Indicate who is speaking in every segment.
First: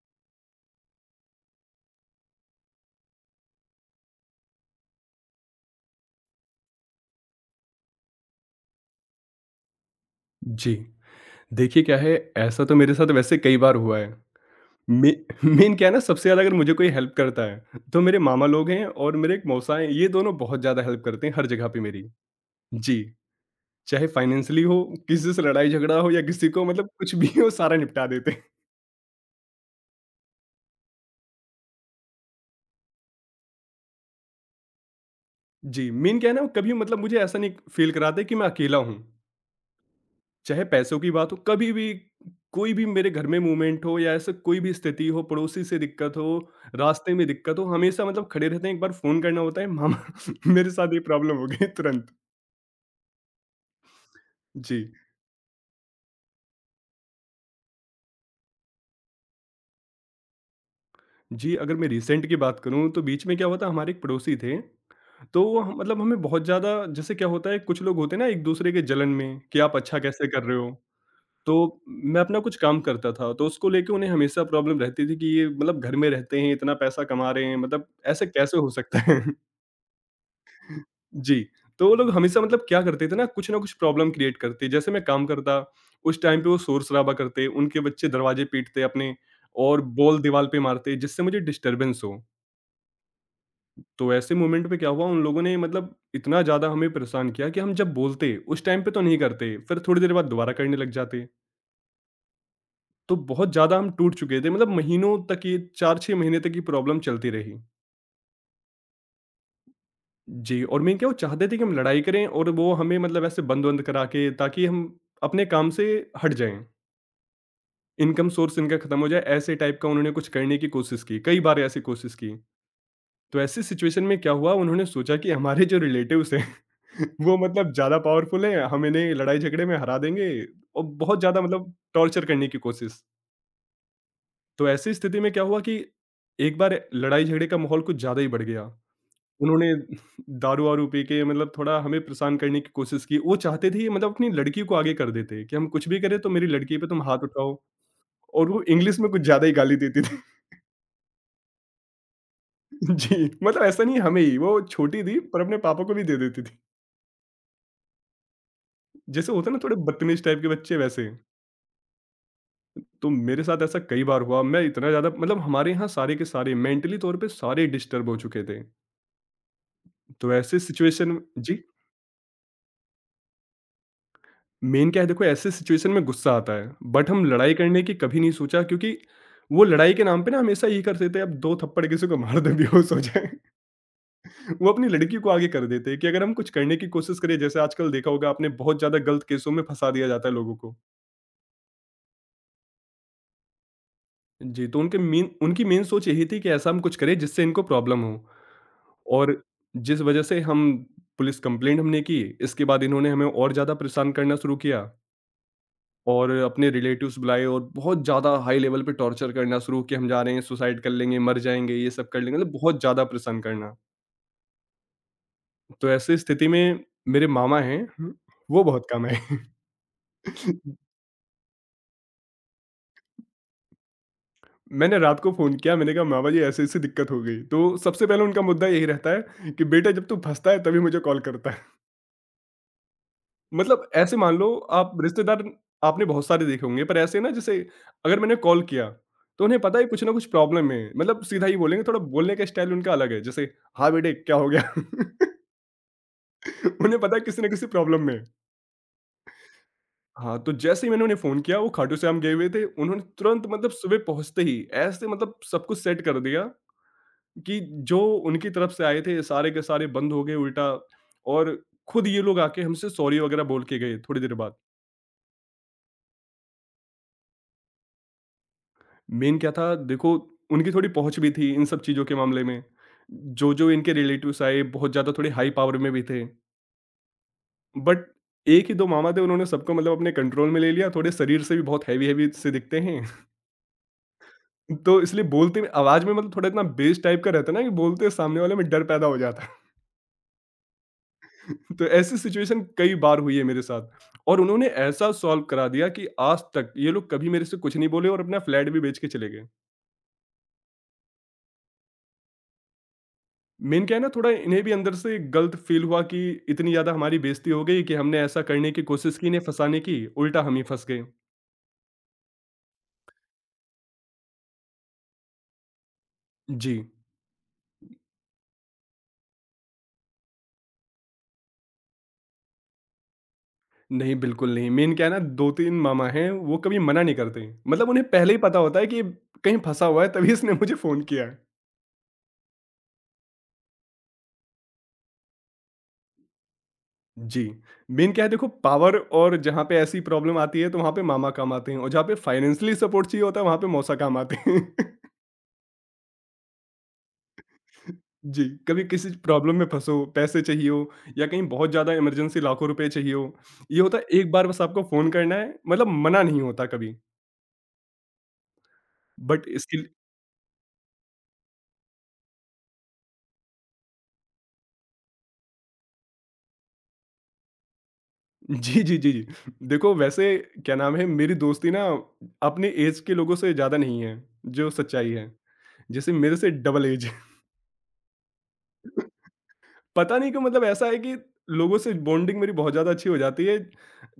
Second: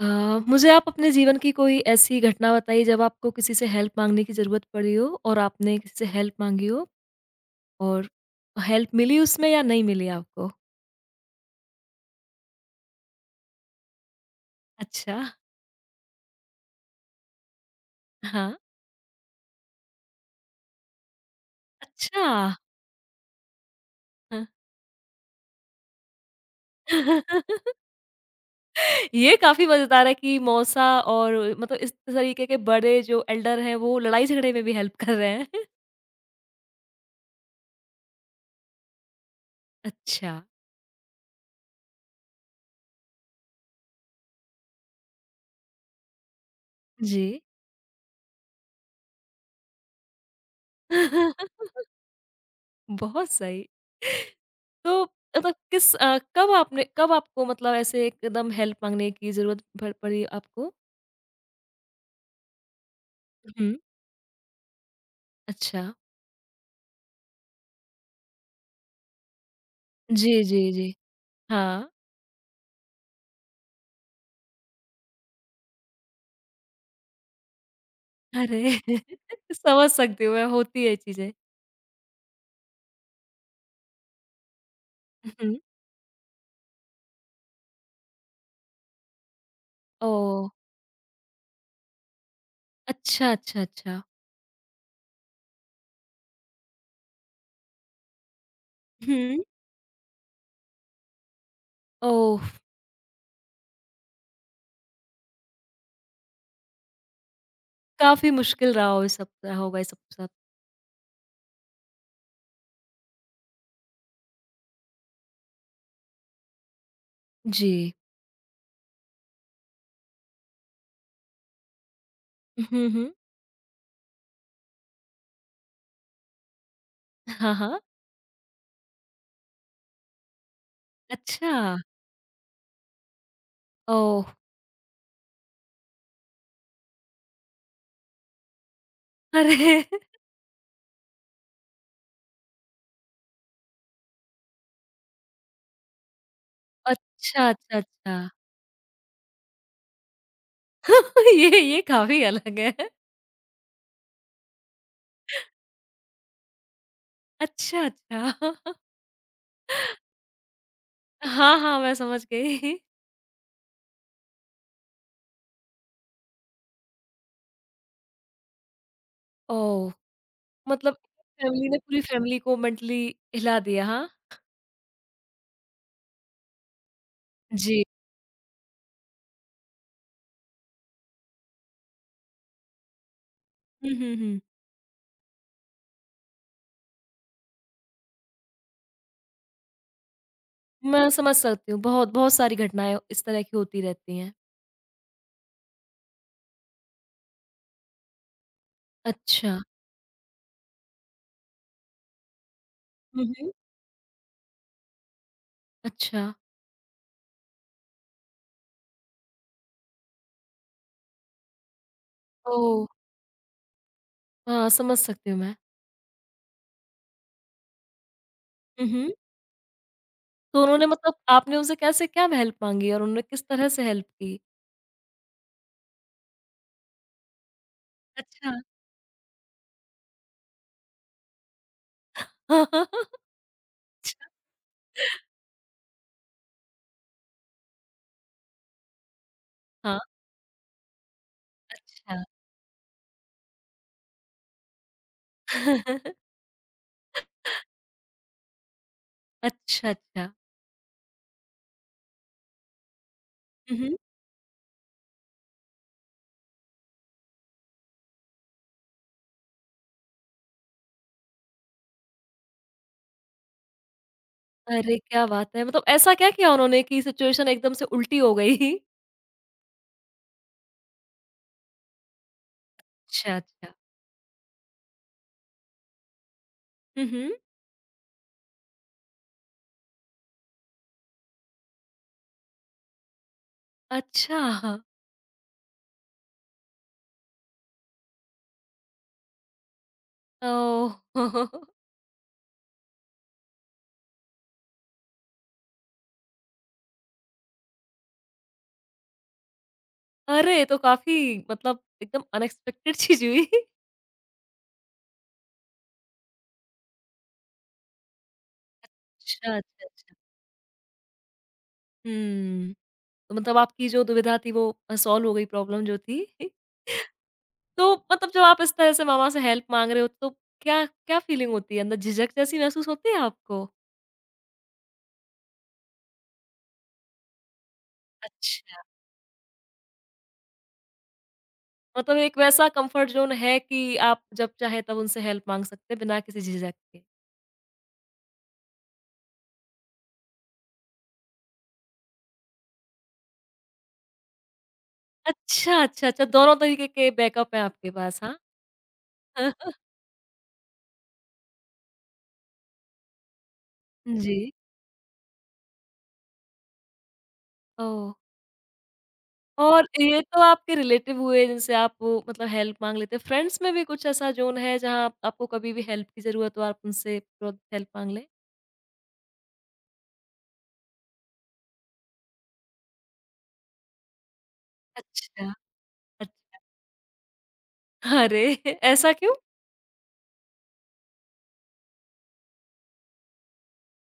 Speaker 1: अ, मुझे आप अपने जीवन की कोई ऐसी घटना बताइए जब आपको किसी से हेल्प माँगने की ज़रूरत पड़ी हो और आपने किसी से हेल्प माँगी हो और हेल्प मिली उसमें या नहीं मिली आपको?
Speaker 2: जी। देखिए क्या है, ऐसा तो मेरे साथ वैसे कई बार हुआ है। मे
Speaker 1: अच्छा।
Speaker 2: मेन क्या है ना, सबसे ज़्यादा अगर मुझे कोई हेल्प करता है, तो मेरे मामा
Speaker 1: हाँ।
Speaker 2: लोग हैं और मेरे एक मौसा हैं। ये दोनों बहुत ज़्यादा हेल्प करते हैं हर जगह पे मेरी।
Speaker 1: अच्छा!
Speaker 2: जी, चाहे
Speaker 1: हाँ।
Speaker 2: फाइनेंशियली हो, किसी से लड़ाई झगड़ा हो, या किसी को मतलब कुछ भी हो, सारा निपटा देते हैं।
Speaker 1: ये काफ़ी मज़ेदार है कि मौसा और मतलब इस तरीके के बड़े जो एल्डर हैं वो लड़ाई-झगड़े में भी हेल्प कर रहे हैं।
Speaker 2: जी, मेन क्या है ना, वो कभी मतलब मुझे ऐसा नहीं फ़ील कराते कि मैं अकेला हूँ।
Speaker 1: अच्छा।
Speaker 2: चाहे पैसों की बात हो, कभी भी कोई भी मेरे घर में मूवमेंट हो या ऐसा कोई भी स्थिति हो, पड़ोसी से दिक्कत हो, रास्ते
Speaker 1: जी।
Speaker 2: में दिक्कत हो, हमेशा मतलब खड़े रहते हैं। एक बार फ़ोन करना होता है, "मामा मेरे साथ ये प्रॉब्लम हो गई", तुरंत।
Speaker 1: बहुत सही।
Speaker 2: जी।
Speaker 1: तो मतलब कब आपको मतलब ऐसे एकदम हेल्प माँगने की ज़रूरत भ पड़ी आपको?
Speaker 2: जी, अगर मैं रिसेंट की बात करूँ, तो बीच में क्या हुआ था,
Speaker 1: हुँ।
Speaker 2: हमारे एक पड़ोसी थे। तो वो ह
Speaker 1: अच्छा।
Speaker 2: मतलब हमें बहुत ज़्यादा। जैसे क्या होता है, कुछ लोग होते हैं ना एक-दूसरे के जलन में, कि आप अच्छा कैसे
Speaker 1: जी,
Speaker 2: कर रहे हो?
Speaker 1: जी, जी।
Speaker 2: तो
Speaker 1: हाँ।
Speaker 2: मैं अपना कुछ काम करता था, तो उसको लेके उन्हें हमेशा प्रॉब्लम रहती थी कि ये मतलब घर में रहते हैं, इतना पैसा कमा रहे हैं, मतलब ऐसे कैसे हो
Speaker 1: अरे!
Speaker 2: सकता है?
Speaker 1: समझ सकती हूँ मैं, होती है ये चीज़ें।
Speaker 2: जी, तो वो लोग हमेशा मतलब क्या करते थे ना कुछ प्रॉब्लम क्रिएट करते। जैसे मैं काम
Speaker 1: हुँ, हुँ।
Speaker 2: करता, उस टाइम पे वो शोर-शराबा करते, उनके बच्चे दरवाजे पीटते अपने, और बॉल दीवार
Speaker 1: ओह!
Speaker 2: पे मारते, जिससे मुझे डिस्टर्बेंस हो।
Speaker 1: अच्छा, अच्छा, अच्छा।
Speaker 2: तो ऐसे मोमेंट पे क्या हुआ, उन लोगों ने मतलब इतना ज़्यादा हमें परेशान किया कि हम जब बोलते, उस टाइम पे तो नहीं
Speaker 1: हुँ।
Speaker 2: करते, फिर थोड़ी देर बाद दोबारा करने लग जाते।
Speaker 1: ओह!
Speaker 2: तो बहुत ज़्यादा हम टूट चुके थे, मतलब महीनों तक, ये 4-6 महीने तक ये प्रॉब्लम चलती रही।
Speaker 1: काफ़ी मुश्किल रहा हो ये सब होगा ये सब के साथ।
Speaker 2: जी, और मेन क्या, वो चाहते थे कि हम लड़ाई करें और वो हमें मतलब ऐसे बंद-वंद करा के, ताकि हम अपने काम से हट जाएँ।
Speaker 1: जी।
Speaker 2: इनकम सोर्स इनका खत्म हो जाए, ऐसे टाइप का उन्होंने कुछ करने की कोशिश की, कई बार ऐसी कोशिश की।
Speaker 1: हुँ, हुँ।
Speaker 2: तो ऐसी सिचुएशन में क्या हुआ, उन्होंने सोचा कि हमारे जो रिलेटिव्स हैं वो
Speaker 1: हाँ,
Speaker 2: मतलब
Speaker 1: हाँ।
Speaker 2: ज़्यादा पावरफुल हैं, हम इन्हें लड़ाई झगड़े में हरा देंगे, और बहुत ज़्यादा
Speaker 1: अच्छा।
Speaker 2: मतलब टॉर्चर करने की कोशिश।
Speaker 1: ओह!
Speaker 2: तो ऐसी स्थिति में क्या हुआ कि एक बार लड़ाई झगड़े का माहौल कुछ ज़्यादा ही बढ़ गया। उन्होंने
Speaker 1: अरे!
Speaker 2: दारू-वारू पी के मतलब थोड़ा हमें परेशान करने की कोशिश की। वो चाहते थे, मतलब अपनी लड़की को आगे कर देते कि हम कुछ भी करें, तो मेरी लड़की पे तुम हाथ
Speaker 1: अच्छा,
Speaker 2: उठाओ,
Speaker 1: अच्छा, अच्छा।
Speaker 2: और वो इंग्लिश में कुछ ज़्यादा ही गाली देती थी।
Speaker 1: ये काफ़ी अलग है।
Speaker 2: जी, मतलब ऐसा नहीं हमें ही, वो छोटी थी, पर अपने पापा को भी दे देती थी।
Speaker 1: अच्छा, अच्छा।
Speaker 2: जैसे होता है ना, थोड़े बदतमीज़ टाइप के बच्चे वैसे।
Speaker 1: हाँ, हाँ, मैं समझ गई।
Speaker 2: तो मेरे साथ ऐसा कई बार हुआ। मैं इतना ज़्यादा, मतलब हमारे यहाँ सारे के सारे मेंटली तौर पे सारे डिस्टर्ब हो चुके थे।
Speaker 1: ओह!
Speaker 2: तो ऐसे
Speaker 1: मतलब
Speaker 2: सिचुएशन, जी?
Speaker 1: फैमिली ने पूरी फैमिली को मेंटली हिला दिया, हाँ?
Speaker 2: मेन क्या है देखो, ऐसे सिचुएशन में गुस्सा आता है, बट हम लड़ाई
Speaker 1: जी।
Speaker 2: करने की कभी नहीं सोचा, क्योंकि वो लड़ाई के नाम पे ना हमेशा यही करते थे। अब दो थप्पड़ किसी को मार दे, बेहोश हो जाए,
Speaker 1: हुँ, हुँ, हुँ।
Speaker 2: वो अपनी लड़की को आगे कर देते हैं कि अगर हम कुछ करने की कोशिश करें। जैसे आजकल देखा होगा आपने, बहुत ज्यादा गलत केसों में फंसा दिया जाता है लोगों को।
Speaker 1: मैं समझ सकती हूँ, बहुत बहुत सारी घटनाएँ इस तरह की होती रहती हैं।
Speaker 2: जी, तो उनके मेन उनकी मेन सोच यही थी कि ऐसा हम कुछ करें जिससे इनको प्रॉब्लम हो। और
Speaker 1: अच्छा।
Speaker 2: जिस वजह से हम पुलिस कंप्लेंट हमने की, इसके बाद इन्होंने
Speaker 1: हुँ,
Speaker 2: हमें
Speaker 1: हुँ।
Speaker 2: और ज़्यादा परेशान करना शुरू किया,
Speaker 1: अच्छा।
Speaker 2: और अपने रिलेटिव्स बुलाए, और बहुत ज़्यादा हाई लेवल पे टॉर्चर करना शुरू, कि हम जा रहे हैं, सुसाइड कर लेंगे, मर जाएँगे, ये सब कर लेंगे, मतलब बहुत
Speaker 1: ओह!
Speaker 2: ज़्यादा परेशान करना।
Speaker 1: हाँ, समझ सकती हूँ मैं।
Speaker 2: तो ऐसी स्थिति में मेरे मामा हैं, वो बहुत
Speaker 1: हुँ,
Speaker 2: कम
Speaker 1: हुँ।
Speaker 2: हैं।
Speaker 1: तो उन्होंने मतलब आपने उनसे कैसे क्या हेल्प माँगी और उन्होंने किस तरह से हेल्प की?
Speaker 2: मैंने रात को फ़ोन किया, मैंने कहा, "मामा जी, ऐसी-ऐसी दिक्कत हो गई।" तो सबसे पहले उनका
Speaker 1: अच्छा।
Speaker 2: मुद्दा यही रहता है कि बेटा, जब तू फँसता है तभी मुझे कॉल करता है।
Speaker 1: अच्छा।
Speaker 2: मतलब ऐसे मान लो, आप रिश्तेदार आपने बहुत सारे देखे होंगे, पर ऐसे ना। जैसे, अगर मैंने कॉल किया, तो उन्हें पता है
Speaker 1: हाँ।
Speaker 2: कुछ ना कुछ प्रॉब्लम है, मतलब सीधा ही बोलेंगे। थोड़ा
Speaker 1: अच्छा।
Speaker 2: बोलने का स्टाइल उनका अलग है। जैसे, हाँ बेटे, क्या हो गया? उन्हें पता है किसी ना किसी प्रॉब्लम में।
Speaker 1: अच्छा, अच्छा।
Speaker 2: हाँ, तो जैसे ही मैंने उन्हें फोन किया, वो खाटू श्याम गए हुए थे। उन्होंने तुरंत, मतलब
Speaker 1: हुँ, हुँ।
Speaker 2: सुबह पहुंचते ही, ऐसे मतलब सब कुछ सेट कर दिया, कि जो उनकी तरफ से आए थे, सारे के सारे बंद हो गए उल्टा, और खुद ये लोग आके हमसे सॉरी वगैरह बोल के गए, थोड़ी देर बाद।
Speaker 1: अरे! क्या बात है! मतलब ऐसा क्या किया उन्होंने कि सिचुएशन एकदम से उल्टी हो गई?
Speaker 2: मेन क्या था देखो, उनकी थोड़ी पहुँच भी थी इन सब चीज़ों के मामले में।
Speaker 1: अच्छा,
Speaker 2: जो, जो
Speaker 1: अच्छा।
Speaker 2: इनके रिलेटिव्स आए, बहुत ज़्यादा थोड़े हाई पावर में भी थे।
Speaker 1: हुँ, हुँ।
Speaker 2: बट 1 ही 2 मामा थे, उन्होंने सबको मतलब अपने कंट्रोल में ले लिया। थोड़े शरीर से भी बहुत हेवी-हेवी से दिखते हैं।
Speaker 1: अच्छा। हाँ।
Speaker 2: तो इसलिए बोलते में, आवाज़ में मतलब थोड़ा इतना बेस टाइप का रहता है ना, कि बोलते सामने वाले में डर पैदा हो जाता
Speaker 1: ओह!
Speaker 2: है। तो ऐसी सिचुएशन कई बार हुई है मेरे साथ, और उन्होंने ऐसा सॉल्व करा दिया कि आज तक ये लोग कभी मेरे से कुछ नहीं बोले, और अपना फ्लैट भी बेच के चले गए।
Speaker 1: अरे! ये तो काफ़ी मतलब एकदम अनएक्सपेक्टेड चीज़ हुई।
Speaker 2: मेन क्या है ना, थोड़ा इन्हें भी अंदर से गलत फील हुआ, कि इतनी ज़्यादा हमारी बेइज़्ती हो गई कि हमने ऐसा करने की कोशिश की, इन्हें
Speaker 1: अच्छा,
Speaker 2: फँसाने
Speaker 1: अच्छा,
Speaker 2: की,
Speaker 1: अच्छा।
Speaker 2: उल्टा हम ही फँस गए।
Speaker 1: हुँ। तो मतलब आपकी जो दुविधा थी वो सॉल्व हो गई प्रॉब्लम जो थी।
Speaker 2: जी।
Speaker 1: तो मतलब जब आप इस तरह से मामा से हेल्प माँग रहे हो तो क्या क्या फीलिंग होती है? अंदर झिझक जैसी महसूस होती है आपको?
Speaker 2: नहीं, बिल्कुल नहीं। मेन क्या है ना, 2-3 मामा हैं, वो कभी मना नहीं करते। मतलब उन्हें पहले ही पता होता
Speaker 1: अच्छा।
Speaker 2: है कि ये कहीं फँसा हुआ है, तभी इसने मुझे फ़ोन किया है।
Speaker 1: मतलब एक वैसा कंफर्ट ज़ोन है कि आप जब चाहे तब उनसे हेल्प माँग सकते हैं बिना किसी झिझक के।
Speaker 2: जी। मेन क्या है देखो, पावर और जहाँ पे ऐसी प्रॉब्लम आती है, तो वहाँ पे मामा काम आते हैं, और जहाँ पे फाइनेंशियली सपोर्ट चाहिए होता है, वहाँ पे मौसा काम आते हैं।
Speaker 1: अच्छा, अच्छा, अच्छा, दोनों तरीके के बैकअप हैं आपके पास, हाँ।
Speaker 2: जी, कभी किसी प्रॉब्लम में फँसे हो, पैसे चाहिए हो, या कहीं बहुत ज़्यादा इमरजेंसी लाखों रुपए चाहिए हो, ये होता है एक
Speaker 1: जी।
Speaker 2: बार बस आपको फ़ोन करना है, मतलब मना नहीं होता कभी।
Speaker 1: ओह!
Speaker 2: बट इसके
Speaker 1: और
Speaker 2: लिए
Speaker 1: ये तो आपके रिलेटिव हुए जिनसे आप वो, मतलब हेल्प माँग लेते हैं। फ्रेंड्स में भी कुछ ऐसा ज़ोन है जहाँ आप आपको कभी भी हेल्प की ज़रूरत हो आप उनसे तुरंत हेल्प माँग लें?
Speaker 2: जी, जी, जी, जी। देखो वैसे, क्या नाम है, मेरी दोस्ती ना अपने ऐज के लोगों से ज़्यादा नहीं है, जो सच्चाई है।
Speaker 1: अच्छा,
Speaker 2: जैसे, मेरे से
Speaker 1: अच्छा।
Speaker 2: Double age.
Speaker 1: अरे! ऐसा क्यों?
Speaker 2: पता नहीं क्यों, मतलब ऐसा है कि लोगों से बॉन्डिंग मेरी बहुत ज़्यादा अच्छी हो जाती है।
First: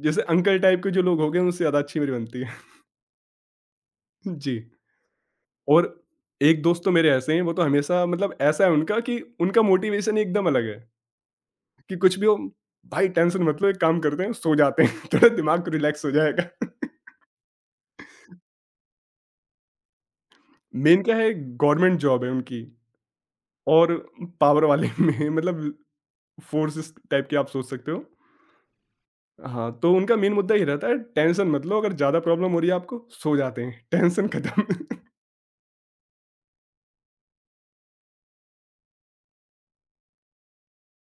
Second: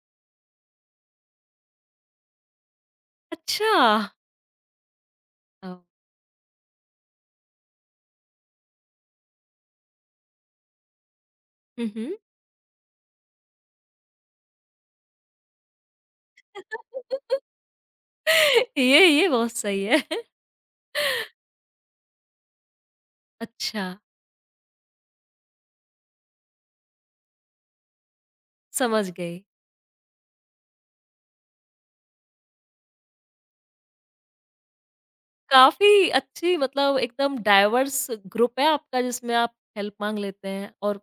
Speaker 2: जैसे अंकल टाइप के जो लोग हो गए, उनसे ज़्यादा अच्छी मेरी बनती है।
Speaker 1: अच्छा!
Speaker 2: जी।
Speaker 1: ओह!
Speaker 2: और एक दोस्त तो मेरे ऐसे हैं, वो तो हमेशा, मतलब ऐसा है उनका कि उनका मोटिवेशन ही एकदम अलग है,
Speaker 1: हुँ,
Speaker 2: कि
Speaker 1: हुँ।
Speaker 2: कुछ भी हो, भाई टेंशन मत लो, एक काम करते हैं, सो जाते हैं, थोड़ा दिमाग रिलैक्स हो जाएगा।
Speaker 1: ये बहुत सही है।
Speaker 2: मेन क्या है, गवर्नमेंट जॉब है उनकी,
Speaker 1: अच्छा,
Speaker 2: और पावर वाले में मतलब फोर्सेस टाइप के, आप सोच सकते हो।
Speaker 1: समझ गई।
Speaker 2: हाँ, तो उनका मेन मुद्दा ये रहता है, टेंशन मत लो, अगर ज़्यादा प्रॉब्लम हो रही है आपको, सो जाते हैं, टेंशन खत्म।
Speaker 1: काफ़ी अच्छी मतलब एकदम डाइवर्स ग्रुप है आपका जिसमें आप हेल्प माँग लेते हैं और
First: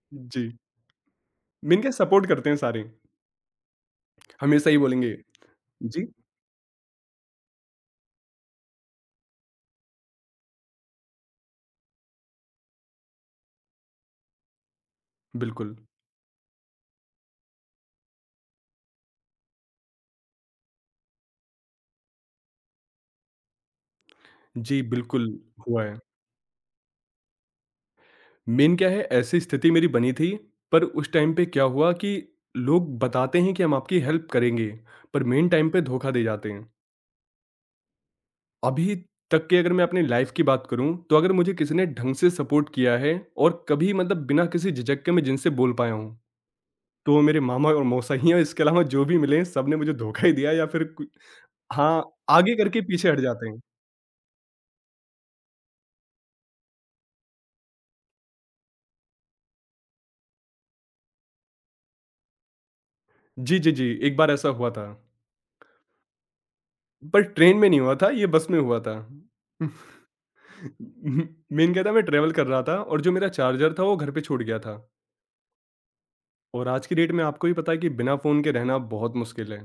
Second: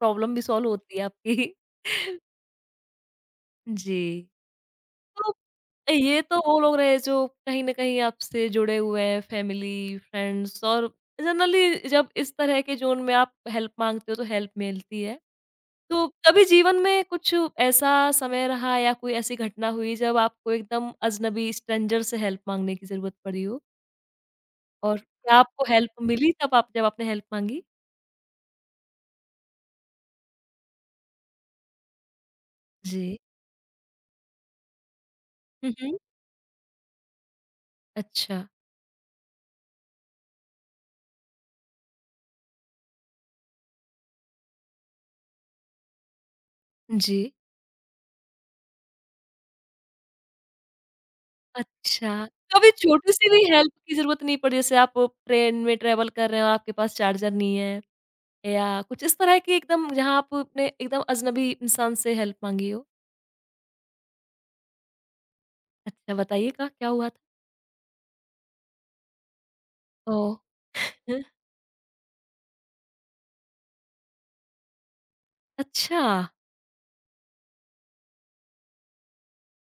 Speaker 1: प्रॉब्लम भी
Speaker 2: जी,
Speaker 1: सॉल्व होती है आपकी।
Speaker 2: मेन क्या, सपोर्ट करते हैं सारे,
Speaker 1: जी।
Speaker 2: हमेशा ही बोलेंगे।
Speaker 1: तो
Speaker 2: जी,
Speaker 1: ये तो वो लोग रहे जो कहीं न कहीं आपसे जुड़े हुए हैं फैमिली, फ्रेंड्स, और जनरली जब इस तरह के ज़ोन में आप हेल्प माँगते हो तो हेल्प मिलती है।
Speaker 2: बिल्कुल।
Speaker 1: तो कभी जीवन में कुछ ऐसा समय रहा या कोई ऐसी घटना हुई जब आपको एकदम अजनबी स्ट्रेंजर से हेल्प माँगने की ज़रूरत पड़ी हो?
Speaker 2: जी,
Speaker 1: और
Speaker 2: बिल्कुल
Speaker 1: क्या आपको
Speaker 2: हुआ है।
Speaker 1: हेल्प मिली तब आप जब आपने हेल्प माँगी?
Speaker 2: मेन क्या है, ऐसी स्थिति मेरी बनी थी, पर उस टाइम पे क्या हुआ कि लोग
Speaker 1: जी।
Speaker 2: बताते हैं कि हम आपकी हेल्प करेंगे, पर मेन टाइम
Speaker 1: हुँ,
Speaker 2: पे
Speaker 1: हुँ।
Speaker 2: धोखा दे जाते हैं।
Speaker 1: अच्छा।
Speaker 2: अभी तक की, अगर मैं अपनी लाइफ की बात करूँ, तो अगर मुझे किसी ने ढंग से सपोर्ट किया है, और कभी मतलब बिना किसी झिझक के मैं जिनसे बोल पाया हूँ, तो
Speaker 1: जी।
Speaker 2: वो मेरे मामा और मौसा ही हैं, और इसके अलावा जो भी मिले हैं, सबने मुझे धोखा ही दिया, या फिर कु हाँ,
Speaker 1: अच्छा।
Speaker 2: आगे
Speaker 1: कभी
Speaker 2: करके पीछे हट
Speaker 1: छोटी-सी भी
Speaker 2: जाते हैं।
Speaker 1: हेल्प की ज़रूरत नहीं पड़ी, जैसे आप ट्रेन में ट्रैवल कर रहे हो, आपके पास चार्जर नहीं है या कुछ इस तरह की, एकदम जहाँ आपने एकदम अजनबी इंसान से हेल्प माँगी हो?
Speaker 2: जी, जी, जी, एक बार ऐसा हुआ था,
Speaker 1: अच्छा, बताइएगा क्या हुआ था?
Speaker 2: पर ट्रेन में नहीं हुआ था, ये बस में हुआ था।
Speaker 1: ओह! हुँ।
Speaker 2: मेन क्या था, मैं ट्रैवल कर रहा था, और जो मेरा चार्जर था वो घर पे छूट गया था,
Speaker 1: अच्छा।
Speaker 2: और आज की डेट में आपको ही पता है कि बिना फ़ोन के रहना बहुत मुश्किल है।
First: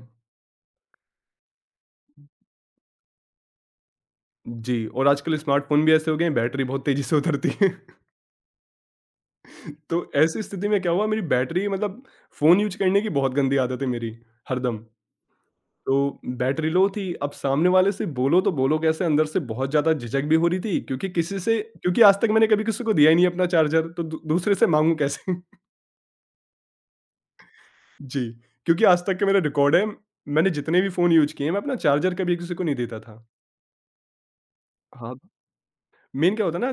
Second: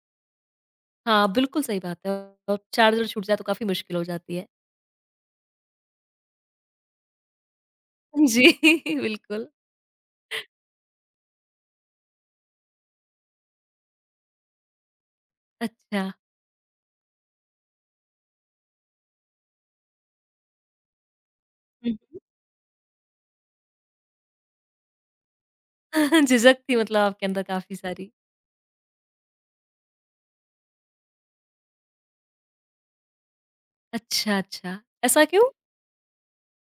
Speaker 1: हाँ, बिल्कुल सही बात है, और चार्जर छूट जाए तो काफ़ी मुश्किल हो जाती है।
Speaker 2: जी, और आजकल स्मार्टफ़ोन भी ऐसे हो गए हैं, बैटरी बहुत तेज़ी से उतरती है।
Speaker 1: जी, बिल्कुल।
Speaker 2: तो ऐसी स्थिति में क्या हुआ, मेरी बैटरी मतलब, फ़ोन यूज़ करने की बहुत गंदी आदत है मेरी, हरदम।
Speaker 1: अच्छा।
Speaker 2: तो बैटरी लो थी। अब सामने वाले से बोलो तो बोलो कैसे, अंदर से बहुत ज़्यादा झिझक भी हो रही थी, क्योंकि किसी से,
Speaker 1: हुँ,
Speaker 2: क्योंकि आज
Speaker 1: हुँ।
Speaker 2: तक मैंने कभी किसी को दिया ही नहीं अपना चार्जर, तो दू दूसरे से माँगू कैसे?
Speaker 1: झिझक थी मतलब आपके अंदर काफ़ी सारी।
Speaker 2: जी, क्योंकि आज तक का मेरा रिकॉर्ड है, मैंने जितने भी फ़ोन यूज़ किए हैं, मैं अपना चार्जर कभी किसी को नहीं देता था।
Speaker 1: अच्छा, अच्छा।
Speaker 2: हाँ।
Speaker 1: ऐसा क्यों?
Speaker 2: मेन क्या होता है ना,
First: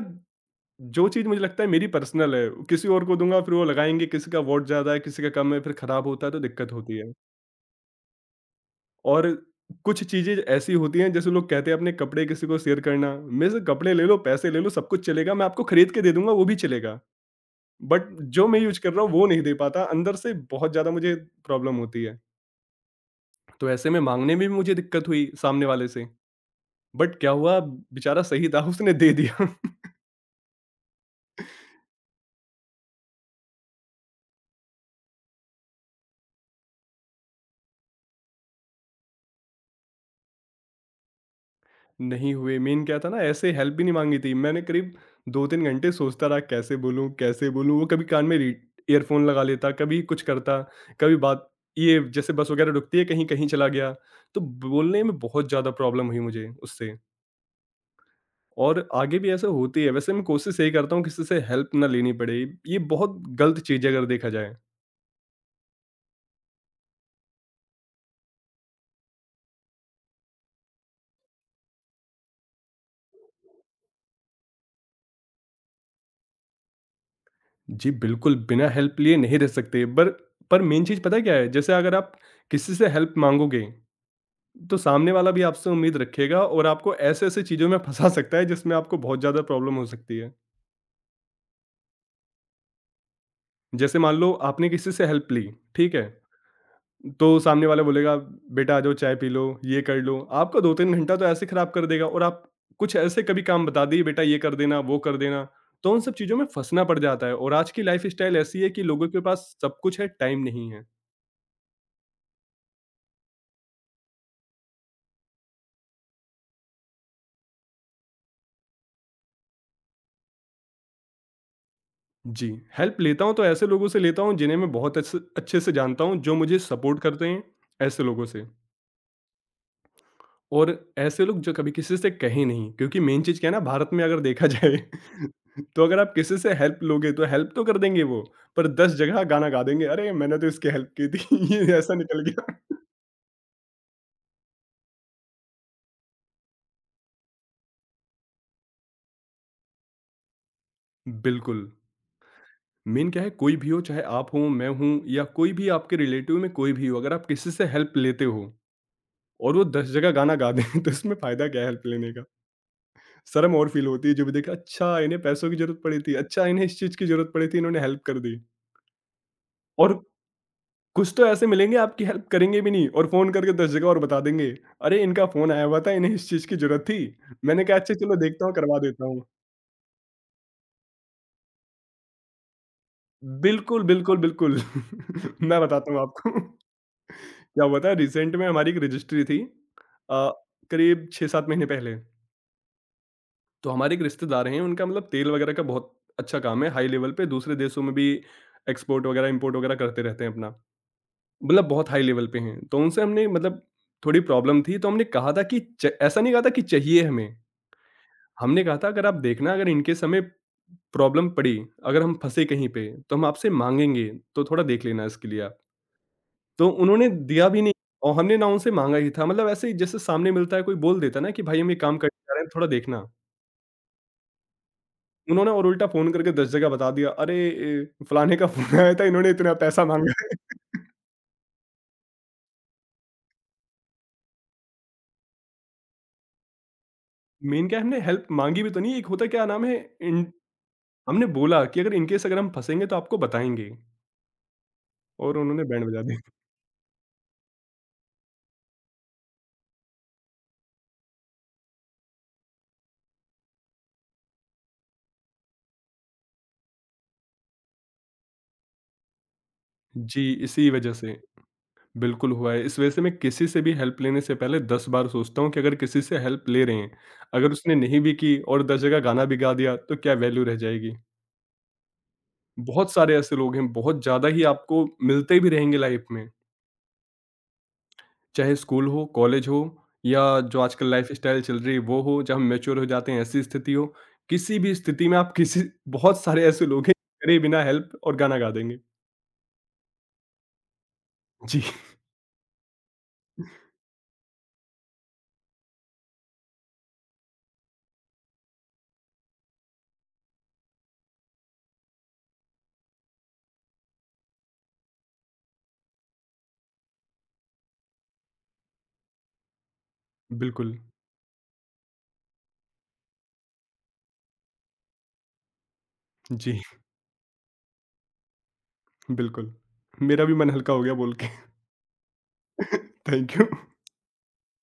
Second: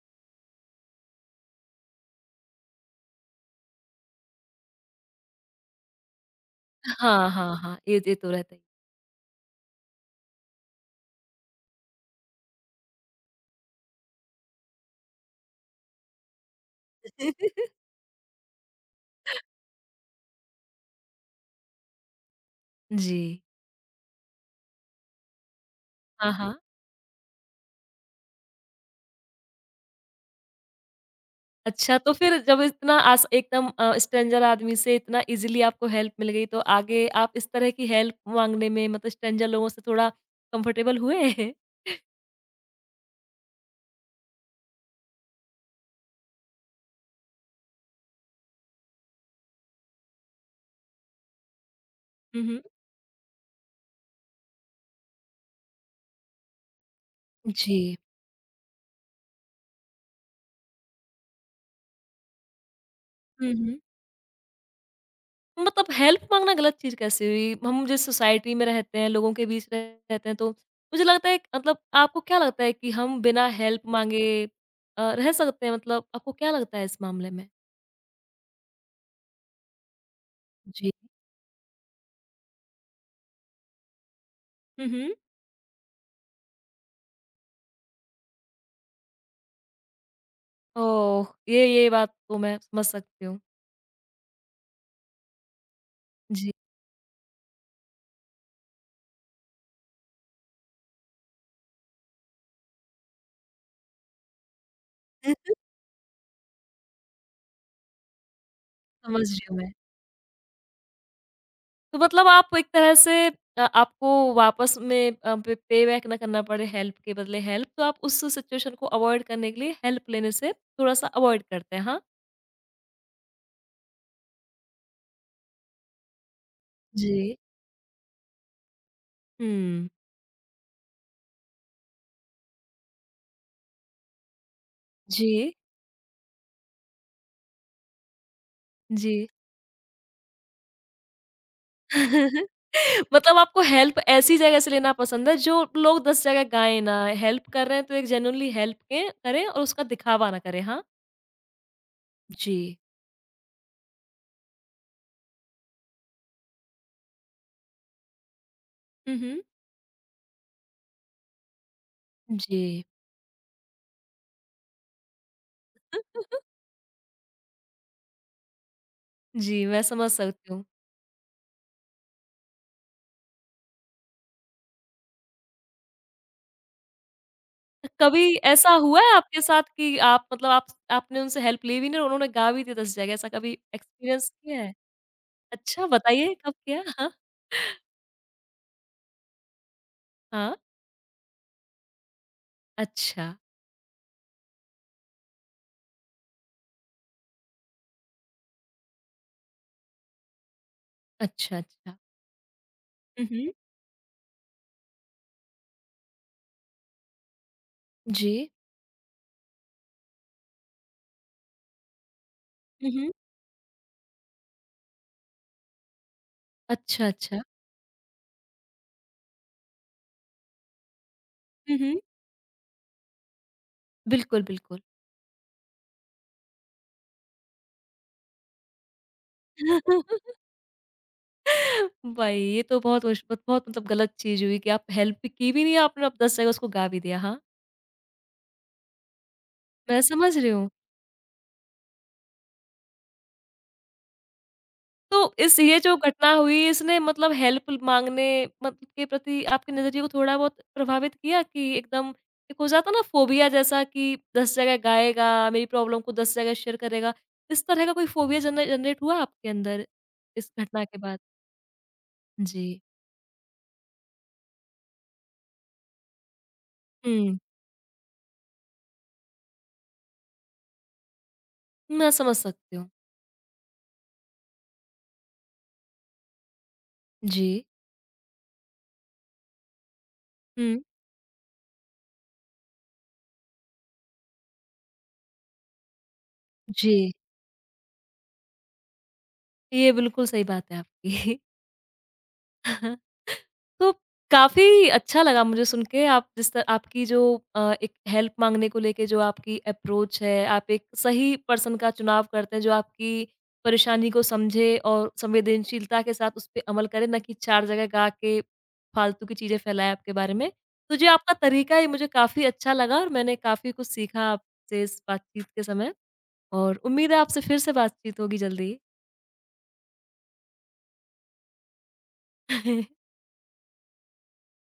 Speaker 2: जो चीज़ मुझे लगता है मेरी पर्सनल है, किसी और को दूँगा फिर वो लगाएँगे, किसी का वॉट ज़्यादा है, किसी का कम है, फिर खराब होता है तो दिक्कत होती है।
Speaker 1: हाँ, हाँ, हाँ। ये तो रहता ही
Speaker 2: और कुछ चीज़ें ऐसी होती हैं जैसे लोग कहते हैं अपने कपड़े किसी को शेयर करना, मेरे से कपड़े ले लो, पैसे ले लो, सब कुछ चलेगा, मैं आपको खरीद के दे दूँगा वो भी चलेगा।
Speaker 1: है।
Speaker 2: बट जो मैं यूज़ कर रहा हूँ वो नहीं दे पाता, अंदर से बहुत ज़्यादा मुझे प्रॉब्लम होती है।
Speaker 1: जी।
Speaker 2: तो ऐसे में माँगने में भी मुझे दिक्कत हुई सामने वाले से।
Speaker 1: हाँ, हाँ।
Speaker 2: बट क्या हुआ बेचारा सही था उसने दे दिया
Speaker 1: अच्छा, तो फिर जब इतना आस एकदम स्ट्रेंजर आदमी से इतना ईज़िली आपको हेल्प मिल गई तो आगे आप इस तरह की हेल्प माँगने में मतलब स्ट्रेंजर लोगों से थोड़ा कंफर्टेबल हुए?
Speaker 2: नहीं हुए मेन क्या था ना ऐसे हेल्प भी नहीं मांगी थी मैंने करीब 2-3 घंटे सोचता रहा कैसे बोलूँ वो कभी कान में री ईयरफोन लगा लेता कभी कुछ करता कभी बात ये जैसे
Speaker 1: हुँ,
Speaker 2: बस
Speaker 1: हुँ।
Speaker 2: वगैरह रुकती है कहीं कहीं चला गया तो बोलने में बहुत ज़्यादा प्रॉब्लम हुई मुझे उससे
Speaker 1: जी।
Speaker 2: और आगे भी ऐसा होती है वैसे मैं कोशिश यही करता हूँ किसी से हेल्प ना लेनी पड़े ये बहुत
Speaker 1: हुँ,
Speaker 2: गलत
Speaker 1: हुँ।
Speaker 2: चीज़ है अगर देखा जाए
Speaker 1: मतलब हेल्प माँगना गलत चीज़ कैसे हुई? हम जिस सोसाइटी में रहते हैं, लोगों के बीच रहते हैं, तो मुझे लगता है मतलब आपको क्या लगता है कि हम बिना हेल्प माँगे रह सकते हैं? मतलब आपको क्या लगता है इस मामले में?
Speaker 2: जी, बिल्कुल, बिना हेल्प लिए नहीं रह सकते, पर मेन
Speaker 1: जी।
Speaker 2: चीज़ पता है क्या है? जैसे अगर आप किसी से हेल्प माँगोगे, तो
Speaker 1: हुँ,
Speaker 2: सामने
Speaker 1: हुँ।
Speaker 2: वाला भी आपसे उम्मीद रखेगा और आपको ऐसे-ऐसे चीज़ों में फँसा सकता है, जिसमें आपको बहुत ज़्यादा प्रॉब्लम हो सकती है।
Speaker 1: ओह! ये बात तो मैं समझ सकती हूँ।
Speaker 2: जैसे मान लो आपने किसी से हेल्प ली, ठीक है?
Speaker 1: जी।
Speaker 2: तो सामने वाला बोलेगा, "बेटा आ जाओ, चाय पी लो, ये कर लो।" आपका 2-3 घंटा तो ऐसे खराब कर देगा और आप कुछ ऐसे कभी काम बता दिए, "बेटा ये कर देना, वो कर देना।" तो उन सब चीज़ों में फँसना पड़ जाता है और आज की लाइफ़स्टाइल ऐसी है कि लोगों के
Speaker 1: समझ रही
Speaker 2: पास
Speaker 1: हूँ मैं।
Speaker 2: सब कुछ है, टाइम नहीं है।
Speaker 1: तो मतलब आप एक तरह से आपको वापस में पे पेबैक ना करना पड़े हेल्प के बदले हेल्प, तो आप उस सिचुएशन को अवॉइड करने के लिए हेल्प लेने से थोड़ा-सा अवॉइड करते हैं, हाँ?
Speaker 2: जी, हेल्प लेता हूँ तो ऐसे लोगों से लेता हूँ जिन्हें मैं बहुत अच्छे अच्छे से जानता हूँ, जो मुझे सपोर्ट करते
Speaker 1: जी।
Speaker 2: हैं, ऐसे लोगों से।
Speaker 1: हुँ।
Speaker 2: और ऐसे लोग जो कभी किसी से कहे नहीं क्योंकि मेन चीज़ क्या है ना भारत में अगर देखा जाए
Speaker 1: जी,
Speaker 2: तो अगर आप किसी से हेल्प लोगे तो हेल्प तो कर देंगे वो, पर 10
Speaker 1: जी।
Speaker 2: जगह गाना गा देंगे, "अरे! मैंने तो इसकी हेल्प की थी, ये ऐसा निकल गया।"
Speaker 1: मतलब आपको हेल्प ऐसी जगह से लेना पसंद है जो लोग 10 जगह गाएँ ना, हेल्प कर रहे हैं तो एक जेन्युइनली हेल्प के करें और उसका दिखावा ना करें, हाँ?
Speaker 2: बिल्कुल,
Speaker 1: जी।
Speaker 2: मेन क्या है कोई भी हो चाहे आप हो, मैं हूँ या कोई भी आपके रिलेटिव में कोई भी हो, अगर आप किसी से हेल्प लेते हो
Speaker 1: हुँ, हुँ।
Speaker 2: और वो 10 जगह गाना गा दें तो इसमें फ़ायदा क्या है हेल्प लेने का?
Speaker 1: जी।
Speaker 2: शर्म और फ़ील होती है जब देखा अच्छा इन्हें पैसों की ज़रूरत पड़ी थी, अच्छा इन्हें इस चीज़ की ज़रूरत पड़ी थी इन्होंने हेल्प कर दी।
Speaker 1: जी, मैं
Speaker 2: और
Speaker 1: समझ सकती हूँ।
Speaker 2: कुछ तो ऐसे मिलेंगे आपकी हेल्प करेंगे भी नहीं और फ़ोन करके 10 जगह और बता देंगे, अरे इनका फ़ोन आया हुआ था इन्हें इस चीज़ की ज़रूरत थी। मैंने कहा अच्छा चलो
Speaker 1: कभी
Speaker 2: देखता हूँ
Speaker 1: ऐसा
Speaker 2: करवा
Speaker 1: हुआ
Speaker 2: देता
Speaker 1: है
Speaker 2: हूँ।
Speaker 1: आपके साथ कि आप मतलब आप आपने उनसे हेल्प ली भी नहीं और उन्होंने गा भी दिया 10 जगह, ऐसा कभी
Speaker 2: बिल्कुल, बिल्कुल,
Speaker 1: एक्सपीरियंस किया
Speaker 2: बिल्कुल।
Speaker 1: है?
Speaker 2: मैं
Speaker 1: अच्छा,
Speaker 2: बताता हूँ आपको
Speaker 1: बताइए कब किया? हाँ।
Speaker 2: क्या हुआ था रिसेंट में हमारी एक रजिस्ट्री थी अ,
Speaker 1: हाँ,
Speaker 2: करीब 6-7 महीने पहले।
Speaker 1: अच्छा,
Speaker 2: तो हमारे एक रिश्तेदार हैं उनका मतलब तेल वगैरह का बहुत अच्छा काम है, हाई लेवल पे दूसरे देशों में भी एक्सपोर्ट वगैरह, इम्पोर्ट वगैरह करते रहते हैं अपना।
Speaker 1: अच्छा,
Speaker 2: मतलब बहुत
Speaker 1: अच्छा।
Speaker 2: हाई लेवल पे हैं। तो उनसे
Speaker 1: हुँ,
Speaker 2: हमने
Speaker 1: हुँ।
Speaker 2: मतलब थोड़ी प्रॉब्लम थी, तो हमने कहा था कि च ऐसा नहीं कहा था कि चाहिए हमें।
Speaker 1: जी।
Speaker 2: हमने कहा था अगर आप देखना अगर इन केस हमें प्रॉब्लम पड़ी, अगर हम फँसे कहीं पे,
Speaker 1: हुँ, हुँ।
Speaker 2: तो हम आपसे माँगेंगे, तो थोड़ा देख लेना इसके लिए आप। तो
Speaker 1: अच्छा,
Speaker 2: उन्होंने
Speaker 1: अच्छा।
Speaker 2: दिया भी नहीं और हमने ना उनसे माँगा ही था। मतलब ऐसे ही जैसे सामने मिलता है कोई बोल देता है ना कि भाई हम
Speaker 1: हुँ,
Speaker 2: ये काम
Speaker 1: हुँ।
Speaker 2: करने जा रहे हैं, थोड़ा देखना।
Speaker 1: बिल्कुल, बिल्कुल।
Speaker 2: उन्होंने और उल्टा फ़ोन करके 10 जगह बता दिया, "अरे ए, फलाने का फ़ोन आया था, इन्होंने इतना पैसा माँगा है।"
Speaker 1: भाई ये तो बहुत उश बहुत मतलब गलत चीज़ हुई कि आप हेल्प भी की भी नहीं आपने और दस जगह उसको गा भी दिया, हाँ।
Speaker 2: मेन क्या है हमने हेल्प माँगी भी तो नहीं, एक होता क्या नाम है
Speaker 1: मैं
Speaker 2: इन
Speaker 1: समझ रही हूँ।
Speaker 2: हमने बोला कि अगर इन केस अगर हम फँसेंगे तो आपको बताएँगे
Speaker 1: तो
Speaker 2: और
Speaker 1: इस
Speaker 2: उन्होंने
Speaker 1: ये
Speaker 2: बैंड
Speaker 1: जो
Speaker 2: बजा दी।
Speaker 1: घटना हुई इसने मतलब हेल्प माँगने मत के प्रति आपके नज़रिए को थोड़ा बहुत प्रभावित किया कि एकदम एक हो जाता है ना फ़ोबिया जैसा कि 10 जगह गाएगा, मेरी प्रॉब्लम को 10 जगह शेयर करेगा। इस तरह का कोई फ़ोबिया जनरेट हुआ आपके अंदर
Speaker 2: जी,
Speaker 1: इस
Speaker 2: इसी
Speaker 1: घटना
Speaker 2: वजह
Speaker 1: के बाद?
Speaker 2: से। बिल्कुल हुआ है, इस
Speaker 1: जी।
Speaker 2: वजह से मैं किसी से भी हेल्प लेने से पहले 10 बार सोचता हूँ कि अगर किसी से हेल्प ले रहे हैं,
Speaker 1: हुँ,
Speaker 2: अगर उसने नहीं भी की और 10 जगह गाना भी गा दिया तो क्या वैल्यू रह जाएगी।
Speaker 1: मैं समझ सकती हूँ।
Speaker 2: बहुत सारे ऐसे लोग हैं, बहुत ज़्यादा ही आपको मिलते भी रहेंगे लाइफ में,
Speaker 1: जी।
Speaker 2: चाहे स्कूल हो, कॉलेज हो या जो
Speaker 1: हुँ।
Speaker 2: आजकल लाइफ़स्टाइल चल रही है वो हो, जब हम मैच्योर हो जाते हैं ऐसी स्थिति हो, किसी भी स्थिति में आप किसी बहुत सारे ऐसे लोग हैं,
Speaker 1: जी,
Speaker 2: करे बिना हेल्प और गाना गा देंगे।
Speaker 1: ये बिल्कुल सही बात है आपकी।
Speaker 2: जी,
Speaker 1: तो काफ़ी अच्छा लगा मुझे सुन के, आप जिस त आपकी जो एक हेल्प माँगने को लेके जो आपकी अप्रोच है, आप एक सही पर्सन का चुनाव करते हैं जो आपकी परेशानी को समझे और संवेदनशीलता के साथ उसपे अमल करे, ना कि 4 जगह गा के फालतू की चीज़ें फैलाएँ आपके बारे में।
Speaker 2: बिल्कुल।
Speaker 1: तो जो आपका तरीका है ये मुझे काफ़ी अच्छा लगा, और मैंने काफ़ी कुछ सीखा आपसे इस बातचीत के समय,
Speaker 2: जी,
Speaker 1: और उम्मीद है आपसे फिर से बातचीत होगी जल्दी।
Speaker 2: बिल्कुल। मेरा भी मन हल्का हो गया बोल के। Thank you.